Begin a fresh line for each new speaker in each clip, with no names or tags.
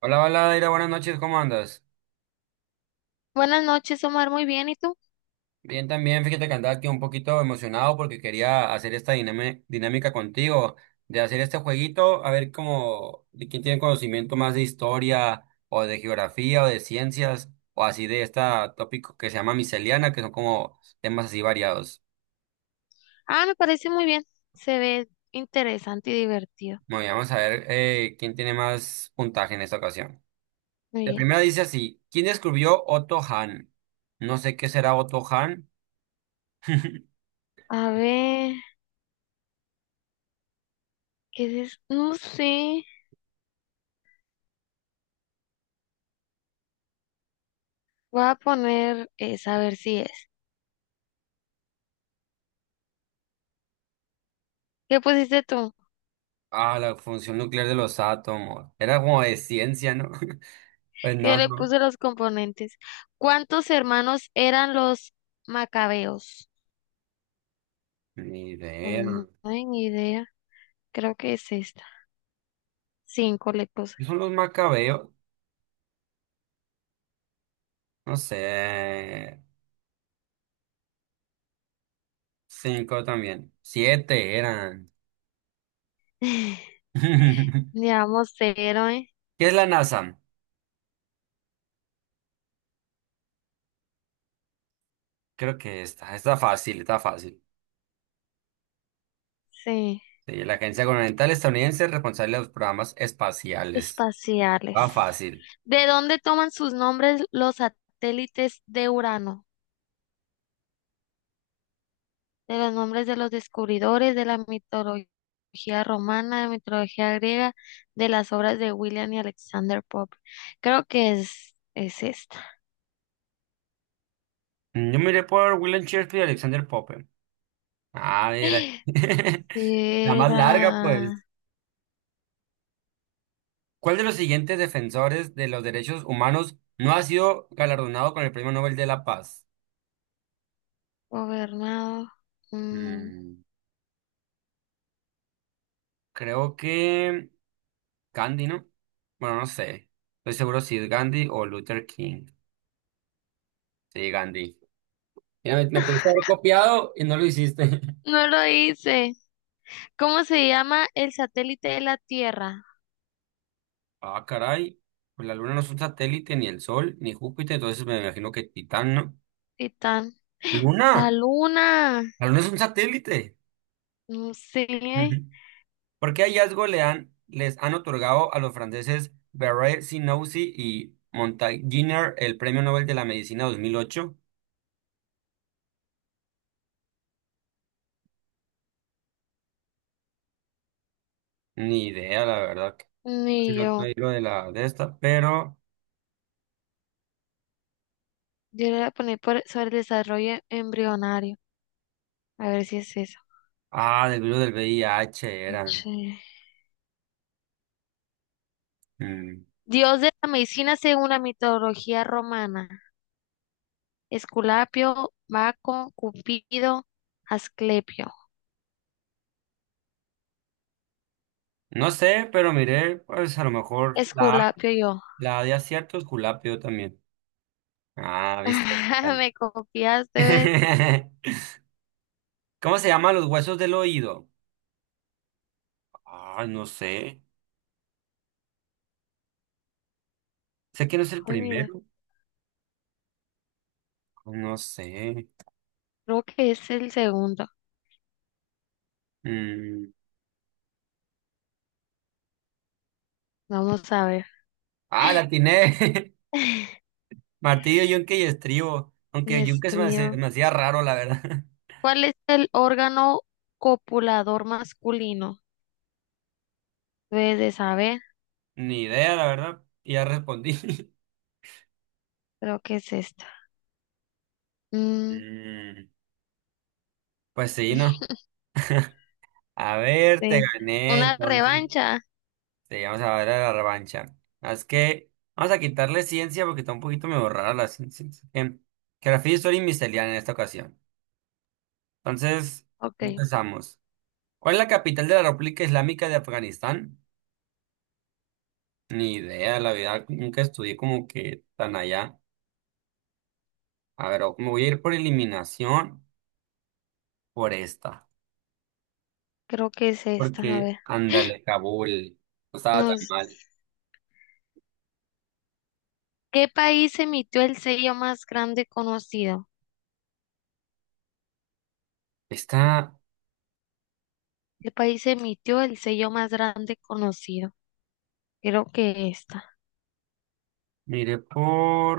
Hola, hola, Daira, buenas noches, ¿cómo andas?
Buenas noches, Omar. Muy bien. ¿Y tú?
Bien, también, fíjate que andaba aquí un poquito emocionado porque quería hacer esta dinámica contigo, de hacer este jueguito, a ver cómo, de quién tiene conocimiento más de historia, o de geografía, o de ciencias, o así de este tópico que se llama miscelánea, que son como temas así variados.
Ah, me parece muy bien. Se ve interesante y divertido.
Bueno, y vamos a ver quién tiene más puntaje en esta ocasión.
Muy
La
bien.
primera dice así, ¿quién descubrió Otto Hahn? No sé qué será Otto Hahn.
A ver, ¿qué es? No sé. Voy a poner es, a ver si es. ¿Qué pusiste tú?
Ah, la función nuclear de los átomos. Era como de ciencia, ¿no? Pues
Yo
no,
le
no.
puse los componentes. ¿Cuántos hermanos eran los macabeos?
Ni idea.
No hay ni idea. Creo que es esta. Cinco le puse.
¿Qué son los macabeos? No sé. Cinco también. Siete eran. ¿Qué
Llevamos cero, ¿eh?
es la NASA? Creo que está, está fácil, está fácil.
Sí.
Sí, la Agencia Gubernamental Estadounidense responsable de los programas espaciales. Va
Espaciales.
fácil.
¿De dónde toman sus nombres los satélites de Urano? De los nombres de los descubridores, de la mitología romana, de la mitología griega, de las obras de William y Alexander Pope. Creo que es esta.
Yo miré por William Shakespeare y Alexander Pope. Ah, mira.
Si
La más larga,
era
pues. ¿Cuál de los siguientes defensores de los derechos humanos no ha sido galardonado con el Premio Nobel de la Paz?
gobernado. mm,
Mm, creo que Gandhi, ¿no? Bueno, no sé. Estoy seguro si es Gandhi o Luther King. Sí, Gandhi. Mira, me pudiste haber copiado y no lo hiciste.
no lo hice. ¿Cómo se llama el satélite de la Tierra?
Ah, caray. Pues la Luna no es un satélite, ni el Sol, ni Júpiter, entonces me imagino que Titán, ¿no?
Titán. La
¿Luna?
luna.
¿La Luna es un satélite?
No sé.
¿Por qué hallazgo les han otorgado a los franceses Barré-Sinoussi y Montagnier el Premio Nobel de la Medicina 2008? Ni idea, la verdad. Que casi
Ni
no
yo.
estoy lo de la de esta, pero...
Yo le voy a poner por, sobre el desarrollo embrionario. A ver si es eso.
Ah, del virus del VIH
H.
eran. Mm.
Dios de la medicina según la mitología romana. Esculapio, Baco, Cupido, Asclepio.
No sé, pero miré, pues a lo mejor
Esculapio yo.
la A de aciertos, culapio también. Ah, viste. Ay.
Me copiaste, ¿ves?
¿Cómo se llaman los huesos del oído? Ah, no sé. Sé que no es el
Ay, mira,
primero. No sé.
creo que es el segundo.
Mm.
Vamos a ver.
Ah, la atiné. Martillo, yunque y estribo. Aunque
Dios
yunque
mío.
me hacía raro, la verdad.
¿Cuál es el órgano copulador masculino? Debes de saber.
Ni idea, la verdad. Y ya respondí.
Creo que es esta. Mm.
Mm, pues sí, ¿no? A ver, te
De
gané,
una
entonces.
revancha.
Sí, vamos a ver a la revancha. Ah, es que vamos a quitarle ciencia porque está un poquito me borrada la ciencia. Em, Geografía, historia y miscelánea en esta ocasión. Entonces,
Ok,
empezamos. ¿Cuál es la capital de la República Islámica de Afganistán? Ni idea, la verdad, nunca estudié como que tan allá. A ver, me voy a ir por eliminación por esta,
creo que es esta. A
porque
ver.
ándale, Kabul, no estaba tan
Nos,
mal.
¿qué país emitió el sello más grande conocido?
Esta,
¿Qué país emitió el sello más grande conocido? Creo que esta.
miré por,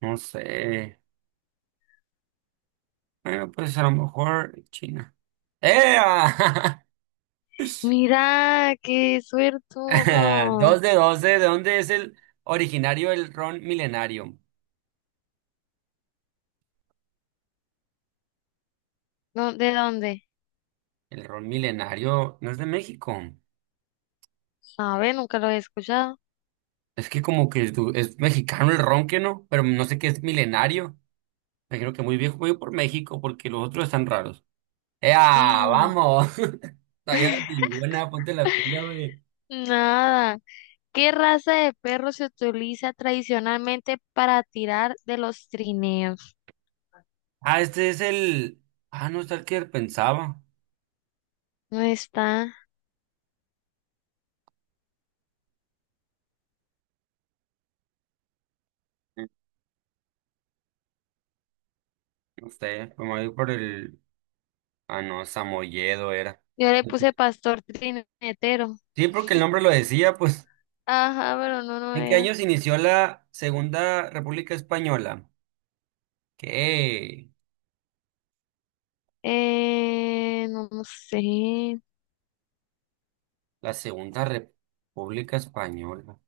no sé, bueno, pues a lo mejor China. ¡Eh!
Mira, qué
Ah,
suertudo.
dos de doce, ¿de dónde es el originario el ron milenario?
¿Dó- ¿De dónde?
El ron milenario no es de México.
A ver, nunca lo he escuchado.
Es que como que es mexicano el ron, que no? Pero no sé qué es milenario. Me creo que muy bien voy por México porque los otros están raros. ¡Ea! ¡Vamos! No llevas ninguna, ponte la pila, güey.
Nada. ¿Qué raza de perro se utiliza tradicionalmente para tirar de los trineos?
Ah, este es el. Ah, no, está el que pensaba.
No está.
No sé, me voy por el. Ah, no, Samoyedo era.
Yo le puse pastor trinetero.
Sí, porque el nombre lo decía, pues.
Ajá, pero no, no
¿En qué
era.
año se inició la Segunda República Española? ¿Qué?
No, no sé.
La Segunda República Española.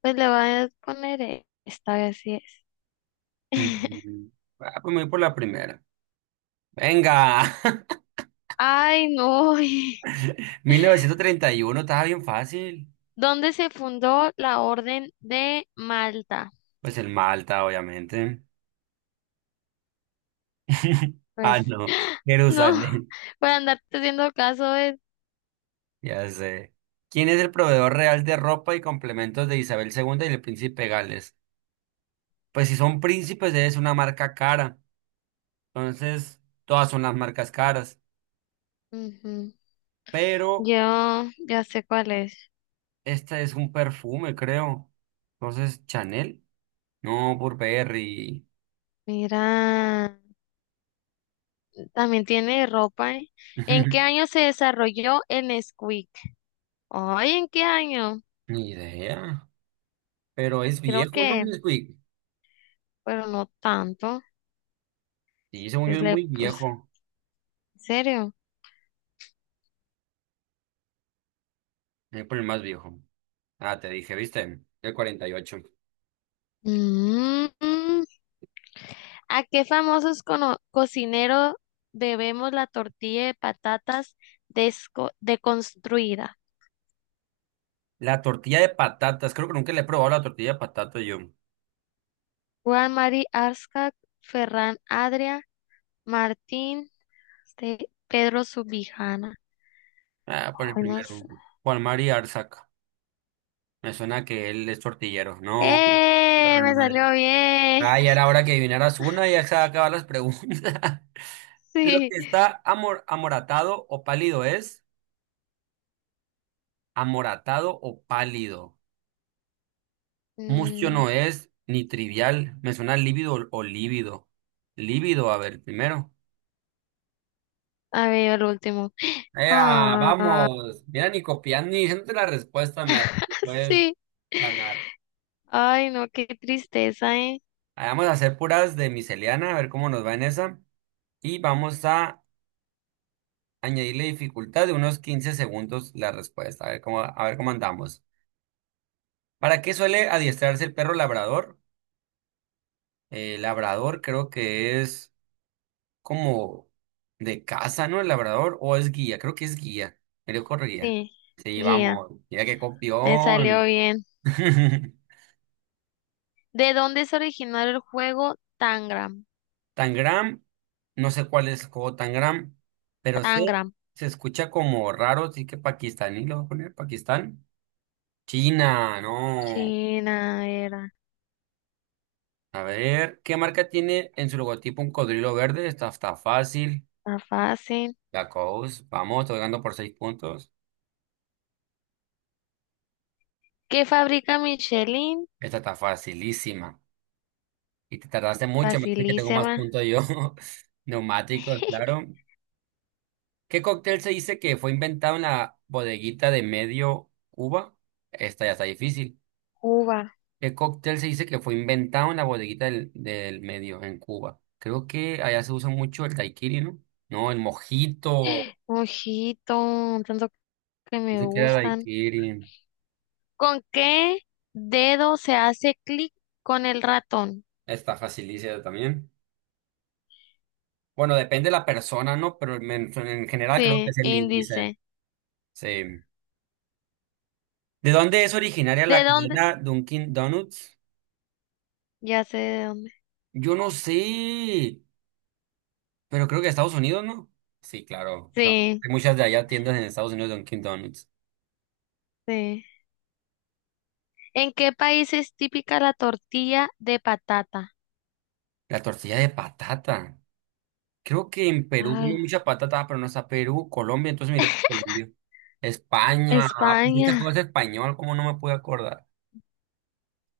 Pues le voy a poner esta vez sí es.
Mm. Ah, pues me voy por la primera. ¡Venga!
Ay, no.
1931 estaba bien fácil.
¿Dónde se fundó la Orden de Malta?
Pues el Malta, obviamente. Ah,
Pues
no,
no,
Jerusalén,
por andarte haciendo caso es...
ya sé. ¿Quién es el proveedor real de ropa y complementos de Isabel II y el príncipe Gales? Pues si son príncipes es una marca cara, entonces todas son las marcas caras,
Ujú.
pero
Yo ya sé cuál es.
este es un perfume, creo. Entonces, Chanel, no, Burberry,
Mira, también tiene ropa, ¿eh? ¿En qué año se desarrolló el Nesquik? Ay, ¿en qué año?
ni idea, pero es
Creo
viejo, ¿no?
que,
¿Nesquik?
pero no tanto.
Sí, según yo
Entonces
es
le
muy
puse,
viejo.
¿en serio?
Voy por el más viejo. Ah, te dije, ¿viste? El 48.
Mm, ¿A qué famosos cocinero debemos la tortilla de patatas deconstruida?
La tortilla de patatas. Creo que nunca le he probado la tortilla de patatas yo.
Juan Mari Arzak, Ferran Adria, Martín, este, Pedro Subijana.
Ah, por el
Ay, no sé.
primero. Juan Mari Arzac. Me suena que él es tortillero. No,
¡Eh!
perra
Me
madre.
salió bien.
Ah, ya era hora que adivinaras una, ya se acaban las preguntas. Lo
Sí.
que está amor, amoratado o pálido es amoratado o pálido. Mustio
Mm,
no es ni trivial. Me suena lívido o lívido. Lívido, a ver, primero.
a ver, el último.
Ea,
Ah,
vamos. Mira, ni copiando ni diciendo la respuesta, me me puedes
sí.
ganar.
Ay, no, qué tristeza, ¿eh?
Ah, vamos a hacer puras de miscelánea, a ver cómo nos va en esa. Y vamos a añadirle dificultad de unos 15 segundos la respuesta, a ver cómo andamos. ¿Para qué suele adiestrarse el perro labrador? Labrador creo que es como de casa, ¿no? El labrador, o es guía, creo que es guía. Me dio guía.
Sí,
Sí,
guía,
vamos. Mira qué
me salió
copión.
bien. ¿De dónde se originó el juego Tangram?
Tangram, no sé cuál es el juego Tangram, pero sé,
Tangram.
se escucha como raro, sí que pakistaní, lo voy a poner, Pakistán. China, no.
China era.
A ver, ¿qué marca tiene en su logotipo un cocodrilo verde? Esta está fácil.
Está fácil.
Lacoste, vamos, estoy ganando por seis puntos.
¿Qué fabrica Michelin?
Esta está facilísima. Y te tardaste mucho, me dice que tengo más
Facilísima.
puntos yo. Neumáticos, claro. ¿Qué cóctel se dice que fue inventado en la bodeguita de Medio Cuba? Esta ya está difícil.
Cuba.
El cóctel se dice que fue inventado en la bodeguita del medio, en Cuba. Creo que allá se usa mucho el daiquiri, ¿no? No, el mojito.
Ojito, tanto que
No
me
sé qué era
gustan.
daiquiri.
¿Con qué dedo se hace clic con el ratón?
Está facilísima también. Bueno, depende de la persona, ¿no? Pero en general creo que
Sí,
es el índice.
índice.
Sí. ¿De dónde es originaria la
¿De dónde?
cadena Dunkin' Donuts?
Ya sé de dónde.
Yo no sé, pero creo que de Estados Unidos, ¿no? Sí, claro. O sea,
Sí,
hay muchas de allá tiendas en Estados Unidos de Dunkin' Donuts.
sí. ¿En qué país es típica la tortilla de patata?
La tortilla de patata. Creo que en Perú comen
Ay,
mucha patata, pero no está Perú, Colombia, entonces mire por Colombia. España, ah, pues esta
España.
cosa es español, ¿cómo no me puedo acordar?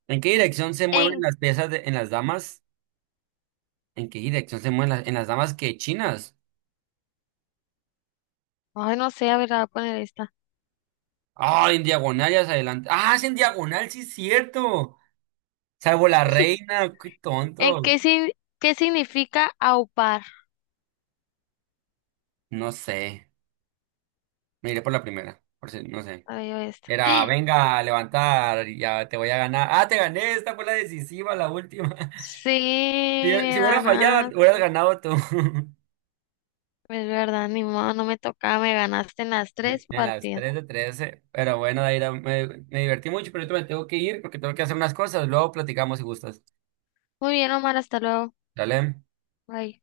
¿En qué dirección se mueven
En,
las piezas en las damas? ¿En qué dirección se mueven las, en las damas que chinas?
ay, no sé, a ver, la voy a poner esta.
Ah, en diagonal y hacia adelante. Ah, es en diagonal, sí es cierto. Salvo la reina, qué
¿En qué,
tontos.
qué significa aupar?
No sé. Me iré por la primera, por si, no sé.
Ay, yo esta.
Era, venga, a levantar, ya te voy a ganar. Ah, te gané, esta fue la decisiva, la última.
Sí,
Si
me
hubiera fallado,
ganaste.
hubieras ganado tú.
Es verdad, ni modo, no me tocaba, me ganaste en las tres
En las
partidas.
3 de 13. Pero bueno, Daira, me divertí mucho, pero ahorita me tengo que ir porque tengo que hacer unas cosas. Luego platicamos si gustas.
Muy bien, Omar, hasta luego.
Dale.
Bye.